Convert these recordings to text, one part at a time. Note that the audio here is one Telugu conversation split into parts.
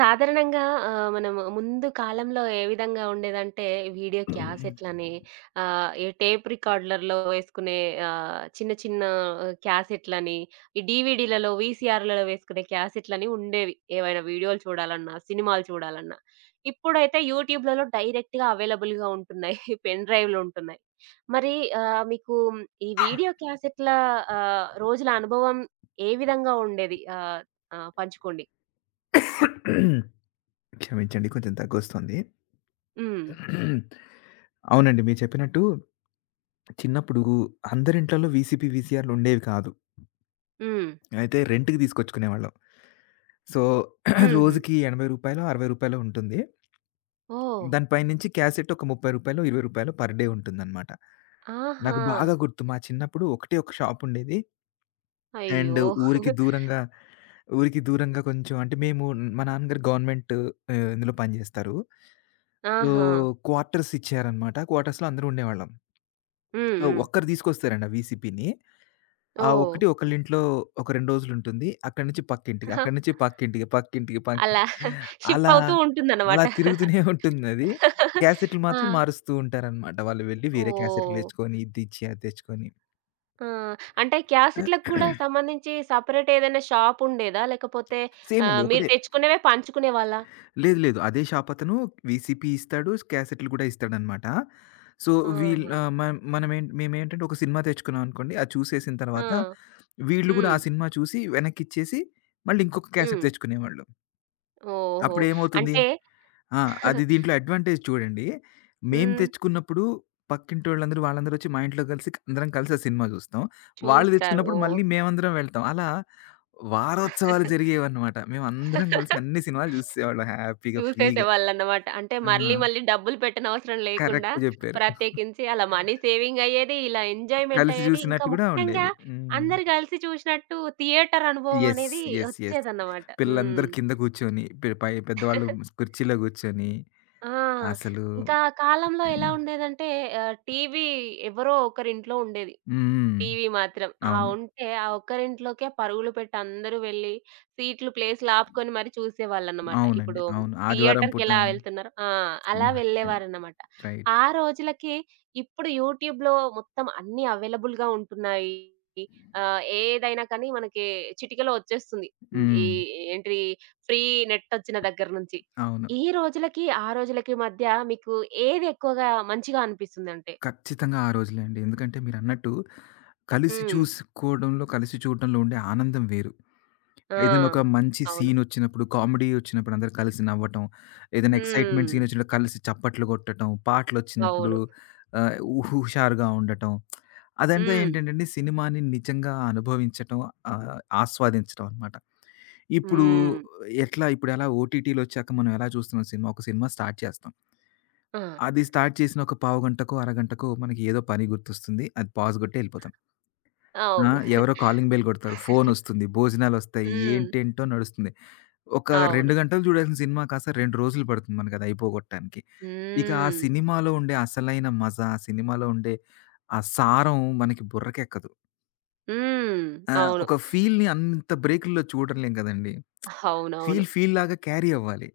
సాధారణంగా మనము ముందు కాలంలో ఏ విధంగా ఉండేదంటే, వీడియో క్యాసెట్‌లని ఈ టేప్ రికార్డర్‌లలో వేసుకునే చిన్న చిన్న క్యాసెట్‌లని, ఈ డీవీడీలలో, వీసీఆర్‌లలో వేసుకునే క్యాసెట్‌లని ఉండేవి. ఏవైనా వీడియోలు చూడాలన్నా, సినిమాలు చూడాలన్నా. ఇప్పుడైతే యూట్యూబ్‌లలో డైరెక్ట్‌గా అవైలబుల్‌గా ఉంటున్నాయి. పెన్ డ్రైవ్‌లుంటున్నాయి. మరి మీకు ఈ వీడియో క్యాసెట్‌ల రోజుల అనుభవం ఏ విధంగా ఉండేది? ఆహ్, ఆహ్, పంచుకోండి. క్షమించండి కొంచెం దగ్గొస్తుంది. హ్మ్. అవునండి, మీరు చెప్పినట్టు చిన్నప్పుడు అందరి ఇంట్లలో వీసీపీ, వీసీఆర్‌లు ఉండేవి కాదు. హ్మ్. అయితే రెంట్‌కి తీసుకొచ్చుకునేవాళ్ళం. సో, హుహు. రోజుకి రూ. 80, రూ. 60 ఉంటుంది. ఓహ్! దాని పైనుంచి క్యాసెట్ ఒక రూ. 30, రూ. 20 పర్ డే ఉంటుందన్నమాట. నాకు ఆహా! బాగా గుర్తు మా చిన్నప్పుడు ఒకటే ఒక షాప్ ఉండేది. అండ్ అయ్యో! ఊరికి దూరంగా ఊరికి దూరంగా కొంచెం అంటే మేము మా నాన్నగారు గవర్నమెంట్ ఇందులో పనిజేస్తారు. సో, ఆహా! క్వార్టర్స్ ఇచ్చారనమాట. క్వార్టర్స్‌లో అందరూ ఉండేవాళ్ళం. హ్మ్. సో, హ్మ్. ఒక్కరు తీసుకొస్తారండి ఆ వీసీపీని. ఆ ఓహ్! ఒక్కటి ఒకళ్ళింట్లో ఒక 2 రోజులుంటుంది. అక్కడి నుంచి పక్కింటికి, అక్కడి నుంచి పక్కింటికి, పక్కింటికి, పక్కింటికి అలా షిఫ్ట్ అలా, అవుతూ ఉంటుందన్నమాట. అలా తిరుగుతూనే ఉంటుందది. క్యాసెట్లు ఆ! మాత్రం మారుస్తూ ఉంటారనమాట. వాళ్ళు వెళ్ళి వేరే క్యాసెట్లు ఓహ్! తెచ్చుకొని, ఇది ఇచ్చి, అది తెచ్చుకొని. ఆ! అంటే క్యాసెట్‌లకు కూడా సంబంధించి సెపరేట్ ఏదైనా షాప్ ఉండేదా? లేకపోతే సేమండి, మీరు ఒకటే. తెచ్చుకునేవే పంచుకునేవాళ్ళా? లేదు, లేదు. అదే షాప్ అతను వీసీపీ ఇస్తాడు, క్యాసెట్‌లు గూడా ఇస్తాడనమాట. సో, వీళ్ళు ఆహా! ఆహ్, మ మనమేం మేమేంటంటే ఒక సినిమా తెచ్చుకున్నాం అనుకోండి. అది చూసేసిన ఆ! తర్వాత వీళ్ళు గూడా హ్మ్. ఆ సినిమా చూసి వెనక్కిచ్చేసి మళ్ళీ ఇంకొక క్యాసెట్ హ్మ్. తెచ్చుకునేవాళ్ళు. ఓహో! అప్పుడేమవుతుంది? అంటే ఆ, అది దీంట్లో అడ్వాంటేజ్ చూడండి. మేము హ్మ్. తెచ్చుకున్నప్పుడు పక్కింటోళ్ళందరూ వాళ్ళందరూ వాళ్ళందరూ వచ్చి మా ఇంట్లో కలిసి అందరం కలిసి ఆ సినిమా చూస్తాం. వాళ్ళు చూస్తారు. తెచ్చుకున్నప్పుడు మళ్ళీ మేమందరం వెళ్తాం. అలా వారోత్సవాలు ఓహ్! జరిగేవన్నమాట. మేమందరం కలిసి అన్ని సినిమాలు చూసేసేవాళ్ళం హ్యాపీగా ఫ్రీగా. చూసేసేవాళ్ళన్నమాట. అంటే ఆ, మళ్ళీ మళ్ళీ డబ్బులు పెట్టనవసరం లేకుండా, కరెక్ట్ జెప్పారు. ప్రత్యేకించి అలా మనీ సేవింగ్ అయ్యేది, ఇలా ఎంజాయ్‌మెంట్ కలిసి అయ్యేది. ఇంకా జూసినట్టు గూడా ముఖ్యంగా ఉండేది. హ్మ్. అందరూ కలిసి చూసినట్టు థియేటర్ అనుభవం యెస్, అనేది యెస్, యెస్. వచ్చేదన్నమాట. హ్మ్. పిల్లలందరూ కింద గూర్చొని, పె పై పెద్దవాళ్ళు కుర్చీలో గూర్చొని ఆ! అసలు. ఇంకా ఆ కాలంలో ఎలా ఉండేదంటే టీవీ ఎవరో ఒకరింట్లో ఉండేది. హ్మ్. టీవీ మాత్రం. ఆ అవును. ఉంటే ఆ ఒక్కరింట్లోకే పరుగులు పెట్టి అందరూ వెళ్లి సీట్లు, ప్లేస్‌లు ఆపుకొని మరి చూసేవాళ్ళన్నమాట. అవునండి, ఇప్పుడు అవును. ఆదివారం పూట థియేటర్‌కెలా వెళ్తున్నారో ఆ! అలా సినిమా వచ్చేది. వెళ్ళేవారన్నమాట. రైట్. ఆ రోజులకి ఇప్పుడు యూట్యూబ్‌లో మొత్తం అన్నీ అవైలబుల్‌గా ఉంటున్నాయి. ఏదైనా కానీ మనకి చిటికలో వచ్చేస్తుంది. హ్మ్. ఈ హ్మ్. ఏంటిది ఫ్రీ నెట్ వచ్చిన దగ్గర నుంచి. అవును. ఈ రోజులకి, ఆ రోజులకి మధ్య మీకు ఏది ఎక్కువగా మంచిగా అనిపిస్తుందంటే? ఖచ్చితంగా ఆ రోజులే అండి. ఎందుకంటే మీరన్నట్టు కలిసి హ్మ్. చూసుకోవడంలో, కలిసి చూడడంలో ఉండే ఆనందం వేరు. ఆ! ఏదైనా ఒక మంచి అవును. సీనొచ్చినప్పుడు, కామెడీ వచ్చినప్పుడు అందరూ కలిసి నవ్వటం. ఏదైనా ఎక్సైట్‌మెంట్ హ్మ్. సీనొచ్చినప్పుడు కలిసి చప్పట్లు కొట్టటం. పాటలొచ్చినప్పుడు అవును. ఆహ్, హుషారుగా ఉండటం. అదంతా హ్మ్. ఏంటంటేండి సినిమాని నిజంగా అనుభవించటం, ఆహ్, ఆస్వాదించటం అనమాట. ఇప్పుడు హ్మ్. ఇప్పుడెలా ఓటీటీలొచ్చాక మనం ఎలా చూస్తున్నాం సినిమా. ఒక సినిమా స్టార్ట్ చేస్తాం. ఆ! అది స్టార్ట్ చేసిన ఒక పావుగంటకో, అరగంటకో మనకి ఏదో పని గుర్తొస్తుంది. అది పాజ్ కొట్టి ఎళ్ళిపోతాం. ఆ, అవును. ఎవరో కాలింగ్ బెల్ కొడతారు. ఫోనొస్తుంది. భోజనాలొస్తాయి. హ్మ్. ఏంటేంటో నడుస్తుంది. ఒక అవును. 2 గంటలు చూడాల్సిన సినిమా కాస్త 2 రోజులు పడుతుంది మనకదయిపోగొట్టడానికి. ఇక ఆ హ్మ్. సినిమాలో ఉండే అసలైన మజా, ఆ సినిమాలో ఉండే ఆ సారం మనకి బుర్రకెక్కదు. హ్మ్. అవును. ఒక ఫీల్‌ని అంత బ్రేకుల్లో చూడలేం కదండీ! అవునవును. ఫీల్ ఫీల్ లాగా క్యారీ అవ్వాలి.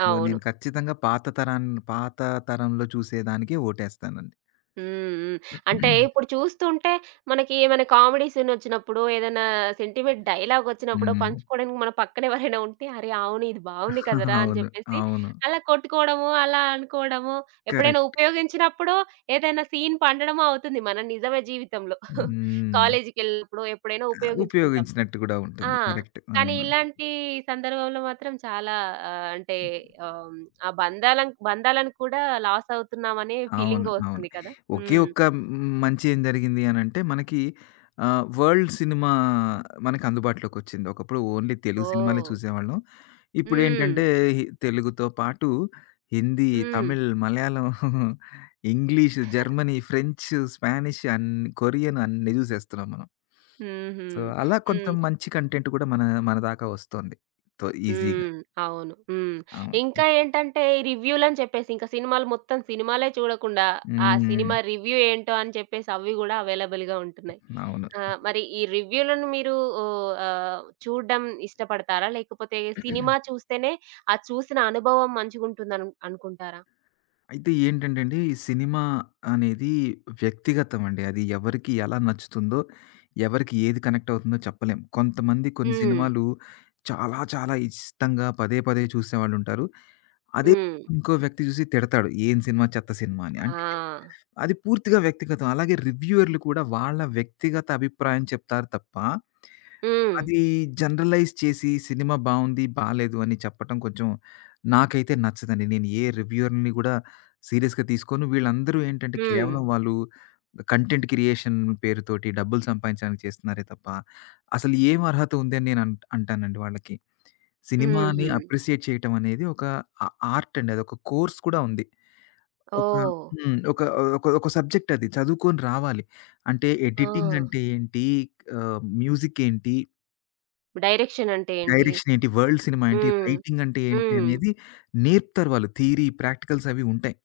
సో, అవును. నేను ఖచ్చితంగా పాత తరాన్ని పాత తరంలో చూసేదానికే ఓటేస్తానండి. హ్మ్. హ్మ్. అంటే ఇప్పుడు చూస్తుంటే మనకి ఏమైనా కామెడీ సీన్ వచ్చినప్పుడు, ఏదైనా సెంటిమెంట్ డైలాగ్ వచ్చినప్పుడు హ్మ్. పంచుకోవడానికి మన పక్కన ఎవరైనా ఉంటే, "అరే! అవును ఇది బాగుంది కదరా!" అని అవును. చెప్పేసి అవును. అలా కొట్టుకోవడము, అలా అనుకోవడము, ఎప్పుడైనా కరెక్ట్. ఉపయోగించినప్పుడు ఏదైనా సీన్ పండడము అవుతుంది మన నిజమే జీవితంలో. హ్మ్. కాలేజీకెళ్ళినప్పుడు ఎప్పుడైనా ఉపయోగించుకుంటాం. ఉపయోగించినట్టు కూడా ఆ! ఉంటుంది. కరెక్ట్. కానీ అవును. ఇలాంటి సందర్భంలో మాత్రం చాలా అంటే ఆహ్, ఆ బంధాలను బంధాలను కూడా లాస్ అవుతున్నామనే అవును, ఫీలింగ్ అవును. వస్తుంది కదా! ఒకే హ్మ్. ఒక్క మంచి ఏం జరిగింది అనంటే మనకి వరల్డ్ సినిమా మనకు అందుబాటులోకొచ్చింది. ఒకప్పుడు ఓన్లీ తెలుగు సినిమాలే ఓహ్! చూసేవాళ్ళం. హ్మ్. ఇప్పుడేంటంటే తెలుగుతో పాటు హిందీ, హ్మ్. Tamil, Malayalam, English, Germany, French, Spanish అన్ని కొరియన్ అన్నీ జూసేస్తున్నాం మనం. హుహు. సో, అలా కొంత హ్మ్. మంచి కంటెంట్ కూడా మన మన దాకా వస్తోంది తో ఈజీగా. హ్మ్. అవును. హ్మ్. అవును. ఇంకా ఏంటంటే ఈ రివ్యూలని చెప్పేసి ఇంకా సినిమాలు మొత్తం సినిమాలే చూడకుండా, ఆ హ్మ్. సినిమా రివ్యూ ఏంటో అని చెప్పేసి అవి గూడా అవైలబుల్‌గా ఉంటున్నాయి. అవును. ఆ! మరి ఈ రివ్యూలను మీరు ఓహ్! చూడడం ఇష్టపడతారా? లేకపోతే సినిమా చూస్తేనే ఆ చూసిన అనుభవం మంచిగుంటుందను అనుకుంటారా? అయితే ఏంటంటే అండి, ఈ సినిమా అనేది వ్యక్తిగతం అండి. అది ఎవరికి ఎలా నచ్చుతుందో, ఎవరికి ఏది కనెక్ట్ అవుతుందో చెప్పలేం. కొంతమంది కొన్ని హ్మ్. సినిమాలు చాలా చాలా ఇష్టంగా పదే పదే చూసేవాళ్ళుంటారు. అదే హ్మ్. ఇంకో వ్యక్తి చూసి తిడతాడు, "ఏం సినిమా చెత్త సినిమా" అని. ఆ! అంటే అది పూర్తిగా వ్యక్తిగతం. అలాగే రివ్యూయర్‌లు కూడా వాళ్ళ వ్యక్తిగత అభిప్రాయం చెప్తారు తప్ప, హ్మ్. అది జనరలైజ్ చేసి సినిమా బావుంది, బాలేదు అని చెప్పటం కొంచెం నాకైతే నచ్చదండి. నేను ఏ రివ్యూయర్‌ని గూడా సీరియస్‌గా తీసుకోను. వీళ్ళందరూ ఏంటంటే హ్మ్. కేవలం వాళ్ళు కంటెంట్ క్రియేషన్ పేరుతోటి డబ్బులు సంపాదించడానికి చేస్తున్నారే తప్ప, అసలు ఏం అర్హత ఉంది అని నేను అంటానండి వాళ్ళకి. సినిమాని హుహు. అప్రిషియేట్ చేయటం అనేది ఒక ఆ ఆర్ట్ అండి. అదొక కోర్స్ కూడా ఉంది. ఒక ఓహ్! హ్మ్. ఒక ఒక ఒక సబ్జెక్ట్ అది. చదువుకొని రావాలి. అంటే ఆ! ఎడిటింగ్ అంటే ఏంటి? మ్యూజిక్ ఏంటి? డైరెక్షన్ అంటే ఏంటి? డైరెక్షన్ ఏంటి? వరల్డ్ సినిమా ఏంటి? హ్మ్. రైటింగ్ అంటే ఏంటి హ్మ్. అనేది నేర్పుతారు వాళ్ళు. థియరీ, ప్రాక్టికల్స్ అవి ఉంటాయి.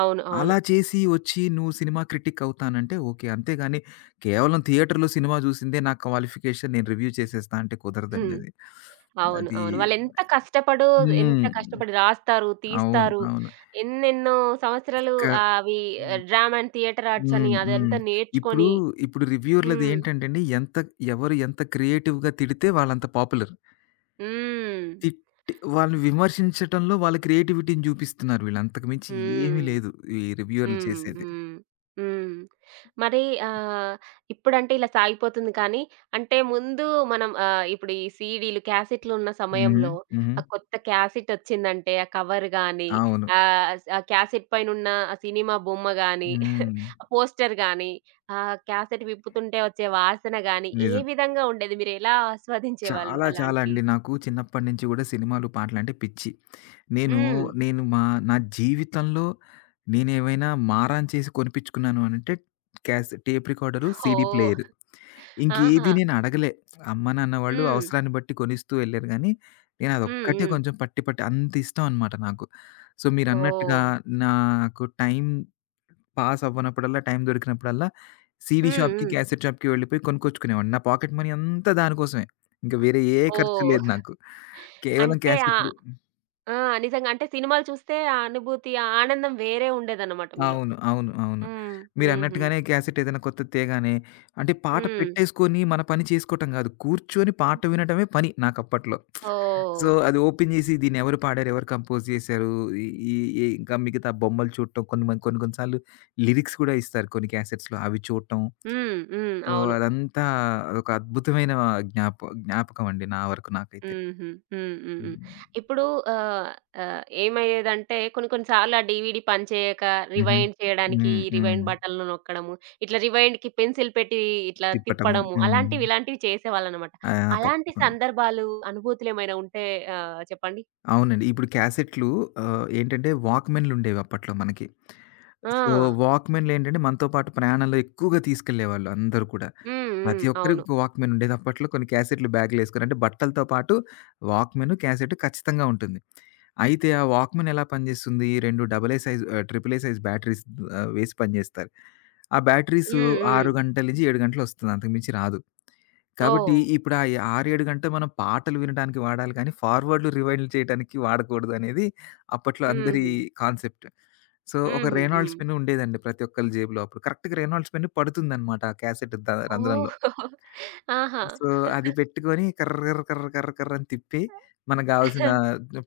అవును. అలా అవును. చేసి వచ్చి నువ్వు సినిమా క్రిటిక్ అవుతానంటే ఓకే. అంతేగాని కేవలం థియేటర్‌లో సినిమా చూసిందే నా క్వాలిఫికేషన్ నేను రివ్యూ చేసేస్తా అంటే కుదరదండి హ్మ్. అది. అవును. అది. అవును. వాళ్ళెంత కష్టపడు ఎంత హ్మ్. కష్టపడి రాస్తారు, అవును. తీస్తారు. అవును. ఎన్నెన్నో సంవత్సరాలు క అవి డ్రామా అండ్ థియేటర్ ఆర్ట్స్ అని హ్మ్. హ్మ్. అదంతా ఇప్పుడు, నేర్చుకొని ఇప్పుడు రివ్యూయర్‌లది హ్మ్. ఏంటంటేండి ఎవరు ఎంత క్రియేటివ్‌గా తిడితే వాళ్ళంత పాపులర్. హ్మ్. తిట్టి వాళ్ళని విమర్శించటంలో వాళ్ళ క్రియేటివిటీని జూపిస్తున్నారు వీళ్ళు. అంతకు మించి ఏమీ హ్మ్. లేదు ఈ రివ్యూయర్‌లు హ్మ్. చేసేది. హ్మ్. హ్మ్. మరి ఆహ్, ఇప్పుడంటే ఇలా సాగిపోతుంది కానీ, అంటే ముందు మనం ఇప్పుడు ఈ సీడీలు, క్యాసెట్‌లున్న హ్మ్. సమయంలో హ్మ్. ఆ కొత్త క్యాసెట్ ఒచ్చిందంటే ఆ కవర్ గాని, అవును. ఆ క్యాసెట్ పైనున్న ఆ సినిమా బొమ్మ గాని, హ్మ్. ఆ పోస్టర్ గాని, ఆ క్యాసెట్ విప్పుతుంటే వచ్చే వాసన గాని, ఏ నిజం. విధంగా ఉండేది? మీరెలా ఆస్వాదించేవాళ్ళు చాలా చాలా అండి. అలాంటియి? నాకు చిన్నప్పటి నుంచి గూడా సినిమాలు, పాటలంటే పిచ్చి. నేను, హ్మ్. నేను మా నా జీవితంలో నేనేమైనా మారాన్ చేసి కొనిపించుకున్నాను అనంటే cassette tape recorder, CD player. ఓహ్! ఇంకేది ఆహా! నేనడగలే. అమ్మ, నాన్న వాళ్ళు హ్మ్. అవసరాన్ని బట్టి కొనిస్తూ ఎళ్లారు గానీ, హ్మ్. నేనదొక్కటే హ్మ్. కొంచెం పట్టి పట్టి అంతిష్టం అనమాట నాకు. సో, మీరన్నట్టుగా ఓహ్! నాకు టైం పాస్ అవ్వనప్పుడల్లా, టైం దొరికినప్పుడల్లా సీడీ హ్మ్. షాప్‌కి, హ్మ్. క్యాసెట్ షాప్‌కి వెళ్ళిపోయి కొనుక్కొచ్చుకునేవాడిని. నా పాకెట్ మనీ అంతా దానికోసమే. ఇంక వేరే ఏ ఖర్చు లేదు ఓహ్! నాకు. కేవలం అంటే క్యాసెట్‌లు. ఆ! నిజంగా. అంటే సినిమాలు చూస్తే ఆ అనుభూతి, ఆ ఆనందం వేరే ఉండేదన్నమాట మీలో. అవును, అవును, అవును. హ్మ్. హుహు. మీరన్నట్టుగానే క్యాసెట్ ఏదైనా కొత్తది తేగానే అంటే పాట హ్మ్. పెట్టేసుకొని మన పని చేసుకోవటం గాదు. కూర్చొని పాట వినటమే పని నాకప్పట్లో. సో, ఓహ్! అది ఓపెన్ జేసి దీన్నెవరు పాడారు? ఎవరు కంపోజ్ జేశారు? ఈ ఈ ఈ ఇంకా మిగతా బొమ్మలు చూడటం, కొన్ని మ కొన్ని కొన్ని సార్లు లిరిక్స్ గూడా ఇస్తారు కొన్ని క్యాసెట్స్‌లో అవి చూడటం. హ్మ్. హ్మ్. సో, అవును. అదంతా అదొక అద్భుతమైన జ్ఞాప జ్ఞాపకం అండి నా వరకు నాకైతే. హుహు. హ్మ్. హ్మ్. హ్మ్. హ్మ్. ఇప్పుడు ఆహ్, ఆహ్, ఏమయ్యేదంటే కొన్ని కొన్ని సార్లు ఆ డీవీడీ పనిచేయక హుహు. రివైండ్ చేయడానికి హ్మ్. రివైండ్ హ్మ్. బటన్‌లు నొక్కడము, ఇట్లా రివైండ్‌కి పెన్సిల్ పెట్టి ఇట్లా తిప్పటము. తిప్పడము హ్మ్. అలాంటివి, ఇలాంటివి చేసేవాళ్ళనమాట. ఆ, అలాంటి తప్పకుండా. సందర్భాలు, అనుభూతులేమైనా ఉంటే చెప్పండి? అవునండి. ఇప్పుడు క్యాసెట్‌లు ఏంటంటే వాక్‌మెన్‌లుండేవి అప్పట్లో మనకి. ఆ! సో, వాక్‌మెన్‌లేంటంటే మనతో పాటు ప్రయాణంలో ఎక్కువగా తీసుకెళ్ళేవాళ్ళు అందరూ కూడా. హ్మ్. హ్మ్. ప్రతి ఒక్కరికి అవును. ఒక వాక్‌మెన్ ఉండేది. అప్పట్లో కొన్ని క్యాసెట్‌లు బ్యాగ్‌లో ఏసుకొని అంటే బట్టలతో పాటు వాక్‌మెన్, క్యాసెట్ ఖచ్చితంగా ఉంటుంది. అయితే ఆ వాక్‌మెన్ ఎలా పనిజేస్తుంది? 2 double A size triple A size batteries వేసి పనిజేస్తారు. ఆ బ్యాటరీసు హ్మ్. హ్మ్. 6 గంటల నుంచి 7 గంటలొస్తుంది. అంతకు మించి రాదు. కాబట్టి ఓహ్! ఇప్పుడు ఆ 6, 7 గంటలు మనం పాటలు వినడానికి వాడాలి కానీ, ఫార్వర్డ్‌లు, రివైండ్‌లు చేయడానికి వాడకూడదనేది అప్పట్లో అందరి హుహు. కాన్సెప్ట్. సో, ఒక హుహు. రేనాల్డ్స్ హ్మ్. పెన్ ఉండేదండి ప్రతి ఒక్కళ్ళ జేబులో అప్పుడు. కరెక్ట్‌గా రేనాల్డ్స్ పెన్ పడుతుందనమాట ఆ క్యాసెట్ ద రంధ్రంలో. ఓహ్! ఆహా! సో, అది పెట్టుకొని కర్ర, కర్ర, కర్ర, కర్ర, కర్ర అని తిప్పి మనకు గావాల్సిన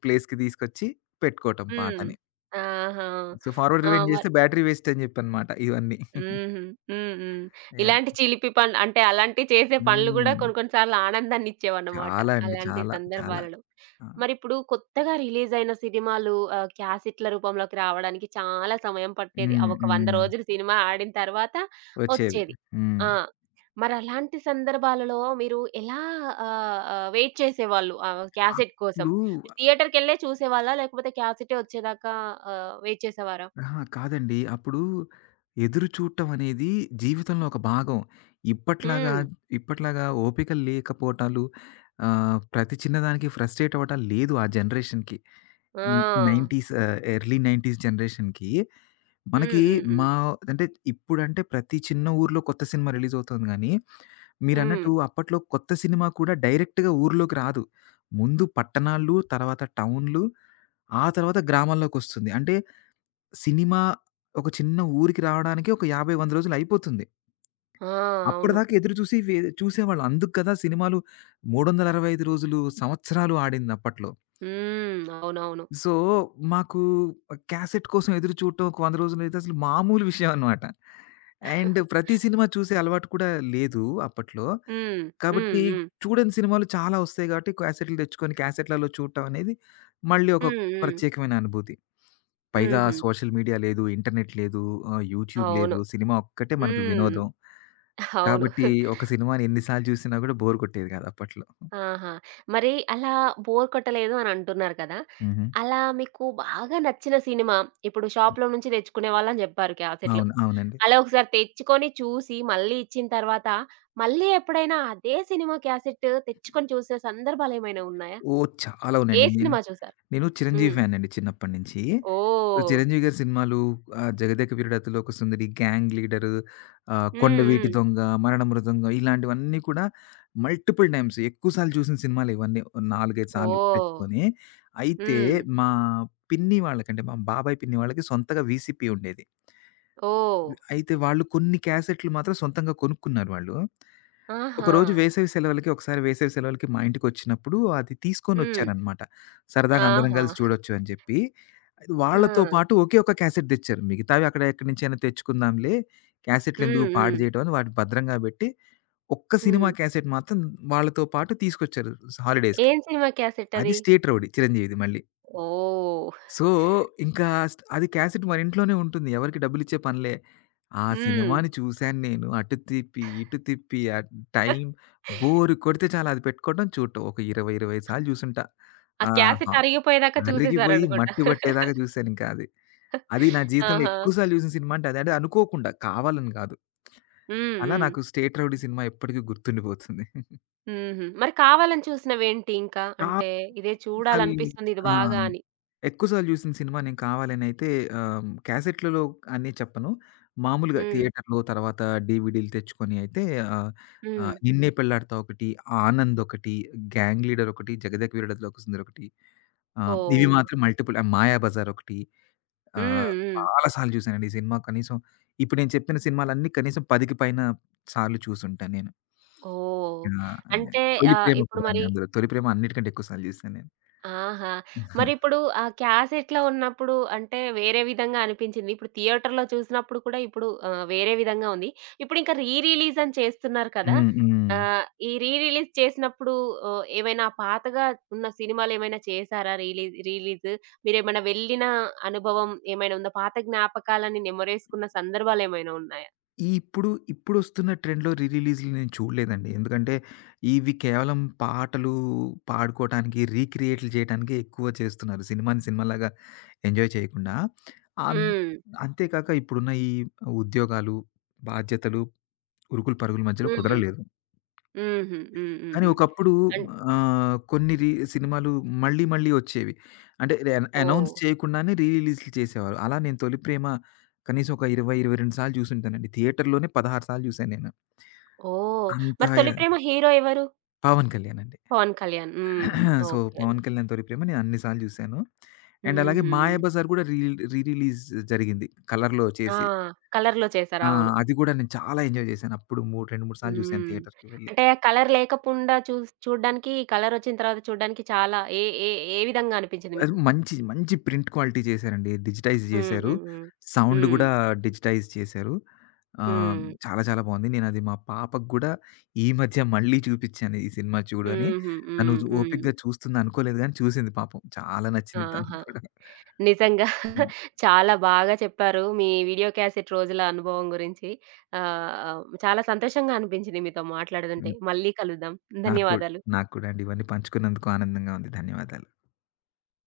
ప్లేస్‌కి తీసుకొచ్చి పెట్టుకోవటం హ్మ్. పాటని. ఆహా! సో, ఫార్వర్డ్, ఆ! రివైండ్ చేస్తే బ్యాటరీ వేస్ట్ అని చెప్పనమాట ఇవన్నీ. హుహు. హ్మ్. హ్మ్. యాహ్. ఇలాంటి చిలిపి పనులు అంటే అలాంటివి చేసే పనులు గూడా హ్మ్. కొన్ని కొన్ని సార్లు ఆనందాన్నిచ్చేవన్నమాట. చాలా అండి. అలాంటి చాలా, చాలా. సందర్భాలలో. ఆ. మరిప్పుడు కొత్తగా రిలీజ్ అయిన సినిమాలు క్యాసెట్‌ల రూపంలోకి రావడానికి చాలా సమయం పట్టేది. ఆ హ్మ్. ఒక 100 హ్మ్. రోజులు సినిమా ఆడిన తర్వాత వచ్చేవి. వచ్చేది. హ్మ్. ఆ! మరలాంటి సందర్భాలలో మీరు ఎలా ఆహ్, ఆహ్, వెయిట్ చేసేవాళ్ళు ఆ క్యాసెట్ కోసం? అప్పుడు. థియేటర్‌కెళ్ళే చూసేవాళ్ళా? లేకపోతే క్యాసెటే వచ్చేదాకా వెయిట్ చేసేవారా? అహా, కాదండి. అప్పుడు ఎదురు చూడటం అనేది జీవితంలో ఒక భాగం. ఇప్పట్లాగా, హ్మ్. ఇప్పట్లాగా ఓపికలు లేకపోవటాలు, ప్రతి చిన్నదానికి ఫ్రస్ట్రేట్ అవ్వటాలు లేదు ఆ జనరేషన్‌కి. ఆ! హ్మ్. 90స్, ఎర్లీ 90స్ జనరేషన్‌కి హ్మ్. మనకి. హ్మ్. హ్మ్. మా అంటే ఇప్పుడంటే ప్రతి చిన్న ఊర్లో కొత్త సినిమా రిలీజ్ అవుతుంది గానీ హ్మ్. మీరన్నట్టు అప్పట్లో కొత్త సినిమా కూడా డైరెక్ట్‌గా ఊర్లోకి రాదు. ముందు పట్టణాలు, తర్వాత టౌన్‌లు, ఆ తర్వాత గ్రామాల్లోకొస్తుంది. అంటే సినిమా ఒక చిన్న ఊరికి రావడానికి ఒక 50, 100 రోజులయిపోతుంది. ఆ! అవును. అప్పటిదాకా ఎదురు చూసి చూసేవాళ్ళు. అందుకు కదా సినిమాలు 365 రోజులు, సంవత్సరాలు ఆడింది అప్పట్లో. హ్మ్. అవునవును. సో, మాకు క్యాసెట్ కోసం ఎదురు చూడటం ఒక 100 రోజులైతే అసలు మామూలు విషయం అన్నమాట. అండ్ ప్రతి సినిమా చూసే అలవాటు కూడా లేదు అప్పట్లో. హ్మ్. హ్మ్. కాబట్టి హ్మ్. చూడని సినిమాలు చాలా వస్తాయి కాబట్టి క్యాసెట్లు తెచ్చుకొని క్యాసెట్లలో చూడటం అనేది మళ్ళీ ఒక హ్మ్. హ్మ్. ప్రత్యేకమైన అనుభూతి. పైగా హుహు. సోషల్ మీడియా లేదు, ఇంటర్నెట్ లేదు, యూట్యూబ్ అవును. లేదు. సినిమా ఒక్కటే మనకు హ్మ్. వినోదం. అవును. కాబట్టి ఒక సినిమాని ఎన్ని సార్లు చూసినా కూడా బోర్ కొట్టేది కాదు అప్పట్లో. ఆహా! మరి అలా బోర్ కొట్టలేదు అని అంటున్నారు కదా! హుహు. అలా మీకు బాగా నచ్చిన సినిమా ఇప్పుడు షాప్‌లో నుంచి తెచ్చుకునేవాళ్ళని చెప్పారు క్యాసెట్‌లు. అవును, అవునండి. అలా ఒకసారి తెచ్చుకొని చూసి మళ్ళీ ఇచ్చిన తర్వాత మళ్ళీ ఎప్పుడైనా అదే సినిమా క్యాసెట్ తెచ్చుకొని చూసిన సందర్భాలేమైనా ఉన్నాయా? ఓహ్, చాలా ఏ ఉన్నాయండి. సినిమా చూసారు? నేను 'చిరంజీవి' హ్మ్. ఫ్యాన్ అండి చిన్నప్పటి నుంచి. సో, ఓహ్! 'చిరంజీవి' గారి సినిమాలు 'జగదేక వీరుడతిలోక సుందరి', 'గ్యాంగ్ లీడరు', హ్మ్. 'కొండవీటి హ్మ్. దొంగ', 'మరణ మృదంగం' ఇలాంటివన్నీ కూడా మల్టిపుల్ టైమ్స్ ఎక్కువ సార్లు చూసిన సినిమాలే ఇవన్నీ. ఓ 4, 5 సార్లు ఓహ్! తెచ్చుకొని. అయితే హ్మ్. మా పిన్ని వాళ్ళకంటే మా బాబాయ్, పిన్ని వాళ్ళకి సొంతగా వీసీపీ ఉండేది. ఓహ్! అయితే వాళ్ళు కొన్ని క్యాసెట్‌లు మాత్రం సొంతంగా కొనుక్కున్నారు వాళ్ళు. ఆహా! ఒకరోజు వేసవి సెలవులకి ఒకసారి వేసవి సెలవులకి మా ఇంటికొచ్చినప్పుడు అది హ్మ్. తీసుకొనొచ్చారనమాట. సరదాగా అందరం ఆహా! కలిసి చూడొచ్చు అని చెప్పి. అది వాళ్ళతో ఆ! పాటు ఒకే ఒక క్యాసెట్ తెచ్చారు. మిగతావి అక్కడ ఎక్కడి నుంచైనా తెచ్చుకుందాంలే, క్యాసెట్‌లెందుకు హ్మ్. పాడు హ్మ్. చేయడం అని వాటిని భద్రంగా పెట్టి, ఒక్క సినిమా హ్మ్. క్యాసెట్ మాత్రం వాళ్ళతో పాటు తీసుకొచ్చారు హాలిడేస్‌కి. ఏం సినిమా అది క్యాసెట్టది? 'స్టేట్ రౌడీ' చిరంజీవిది మళ్ళీ. ఓహ్! సో, ఇంకా అది క్యాసెట్ మనింట్లోనే ఉంటుంది. ఎవరికీ డబ్బులిచ్చే పనిలే. ఆ హ్మ్. సినిమాని చూసాను నేను. అటు తిప్పి, ఇటు తిప్పి, ఆ టైం బోర్ కొడితే చాలు అది పెట్టుకోవడం, చూడటం. ఒక 20, 25 సార్లు జూసుంటా. ఆ క్యాసెట్ ఆహా. అరిగిపోయేదాకా అరిగిపోయి చూసేసారనుకుంటా. మట్టి పట్టేదాకా జూసానింక అది. అది నా జీవితంలో ఆహా! ఎక్కువ సార్లు జూసిన సినిమా అంటే అదే. అంటే అనుకోకుండా, కావాలని గాదు. హ్మ్. అలా హ్మ్. నాకు 'స్టేట్ రౌడీ' సినిమా ఎప్పటికి గుర్తుండిపోతుంది. హుహు. మరి కావాలని చూసినవేంటి ఇంకా? అంటే కాబట్టి ఇదే ఎక్కువ సార్లు. చూడాలనిపిస్తుంది ఇది ఆ, బాగా అని. ఎక్కువ సార్లు జూసిన సినిమా నేను కావాలనైతే క్యాసెట్‌లలో అని చెప్పను. మామూలుగా హ్మ్. థియేటర్‌లో తర్వాత డీవీడీలు తెచ్చుకొని అయితే ఆహ్, ఆహ్, హ్మ్. 'నిన్నే పెళ్లాడతా' ఒకటి, 'ఆనంద్' ఒకటి, 'గ్యాంగ్ లీడర్' ఒకటి, 'జగదేక వీరుడతిలోక సుందరి' ఒకటి, ఇవి ఓహ్! మాత్రం మల్టిపుల్, 'మాయాబజార్' ఒకటి, ఆహ్, హ్మ్. హ్మ్. చాలా సార్లు జూసానండి. ఈ సినిమా కనీసం, ఇప్పుడు నేను చెప్పిన సినిమాలన్నీ కనీసం 10కి పైన సార్లు చూసుంటాను నేను. ఓహ్! యాహ్. యాహ్, అంటే 'తొలి ప్రేమ' ఇప్పుడు కూడా అండి మరి అందులో. 'తొలి ప్రేమ' అన్నిటికంటే ఎక్కువ సార్లు జూసాను నేను. ఆహా! మరిప్పుడు ఆ క్యాసెట్‌లో ఉన్నప్పుడు అంటే వేరే విధంగా అనిపించింది. ఇప్పుడు థియేటర్‌లో చూసినప్పుడు కూడా ఇప్పుడు వేరే విధంగా ఉంది. ఇప్పుడింకా రీ రిలీజ్ అని చేస్తున్నారు కదా! హ్మ్. హ్మ్. ఈ రీ రిలీజ్ చేసినప్పుడు ఏమైనా పాతగా ఉన్న సినిమాలేమైనా చేశారా రిలీజ్ రిలీజ్? మీరేమైనా వెళ్ళిన అనుభవం ఏమైనా ఉందా? పాత జ్ఞాపకాలని నెమరేసుకున్న సందర్భాలేమైనా ఉన్నాయా? ఈ ఇప్పుడు, ఇప్పుడొస్తున్న ట్రెండ్‌లో రీ రిలీజ్‌లు నేను చూడలేదండి. ఎందుకంటే, ఇవి కేవలం పాటలు పాడుకోవటానికి, రీక్రియేట్లు చేయటానికి ఎక్కువ చేస్తున్నారు, సినిమాని సినిమాలాగా ఎంజాయ్ చేయకుండా. అన్ హ్మ్. అంతేకాక ఇప్పుడున్న ఈ ఉద్యోగాలు, బాధ్యతలు, ఉరుకులు పరుగుల మధ్యలో హ్మ్. కుదరలేదు. హుహు. హ్మ్. హ్మ్. కానీ హ్మ్. ఒకప్పుడు అన్ కొన్ని సినిమాలు మళ్ళీ మళ్ళీ వచ్చేవి. అంటే అనౌన్స్ ఓహ్! చేయకుండానే రీ రిలీజ్‌లు చేసేవారు. అలా నేను 'తొలి ప్రేమ' కనీసం ఒక 20, 22 సార్లు చూసుంటానండి. థియేటర్‌లోనే 16 సార్లు చూసాను నేను. ఓహ్! అంత. మరి 'తొలి ప్రేమ' హీరో ఎవరు? 'పవన్ కళ్యాణ్' అండి. పవన్ కళ్యాణ్. హుహు. సో, ఓకే 'పవన్ అండి. కళ్యాణ్' 'తొలి ప్రేమ' నేను అన్ని సార్లు చూసాను. అండ్ అలాగే హుహు. 'మాయాబజార్' కూడా రీ రీ రిలీజ్ జరిగింది కలర్‌లో ఆ! చేసి. కలర్‌లో చేశారు. ఆ, అవును. అది కూడా నేను చాలా ఎంజాయ్ చేశాను. అప్పుడు మూడు 2, 3 సార్లు చూసాను హ్మ్. థియేటర్‌కి వెళ్ళి. అంటే కలర్ లేకపుండా చూడ్డానికి, కలరొచ్చిన తర్వాత చూడ్డానికి చాలా ఏ ఏ ఏ విధంగా అనిపించింది అది మీకు? మంచి, మంచి ప్రింట్ క్వాలిటీ చేశారండి. డిజిటైజ్ హ్మ్. చేశారు. హ్మ్. హ్మ్. సౌండ్ హ్మ్. గూడా డిజిటైజ్ చేశారు. ఆహ్, హ్మ్. చాలా చాలా బావుంది. నేనది మా పాపకు గూడా ఈ మధ్య మళ్ళీ చూపిచ్చాను ఈ సినిమా చూడు అని. హుహు. తను హ్మ్. హ్మ్. ఓపికగా చూస్తుంది అనుకోలేదు గానీ చూసింది పాపం. చాలా నచ్చింది తనకి ఆహా! కూడా. నిజంగా నా చాలా బాగా చెప్పారు. మీ వీడియో క్యాసెట్ రోజుల అనుభవం గురించి. చాలా సంతోషంగా అనిపించింది మీతో మాట్లాడుతుంటే. హ్మ్. మళ్ళీ కలుద్దాం. నాకు కూడా ధన్యవాదాలు. నాకు కూడా అండి. ఇవన్నీ పంచుకున్నందుకు ఆనందంగా ఉంది. ధన్యవాదాలు.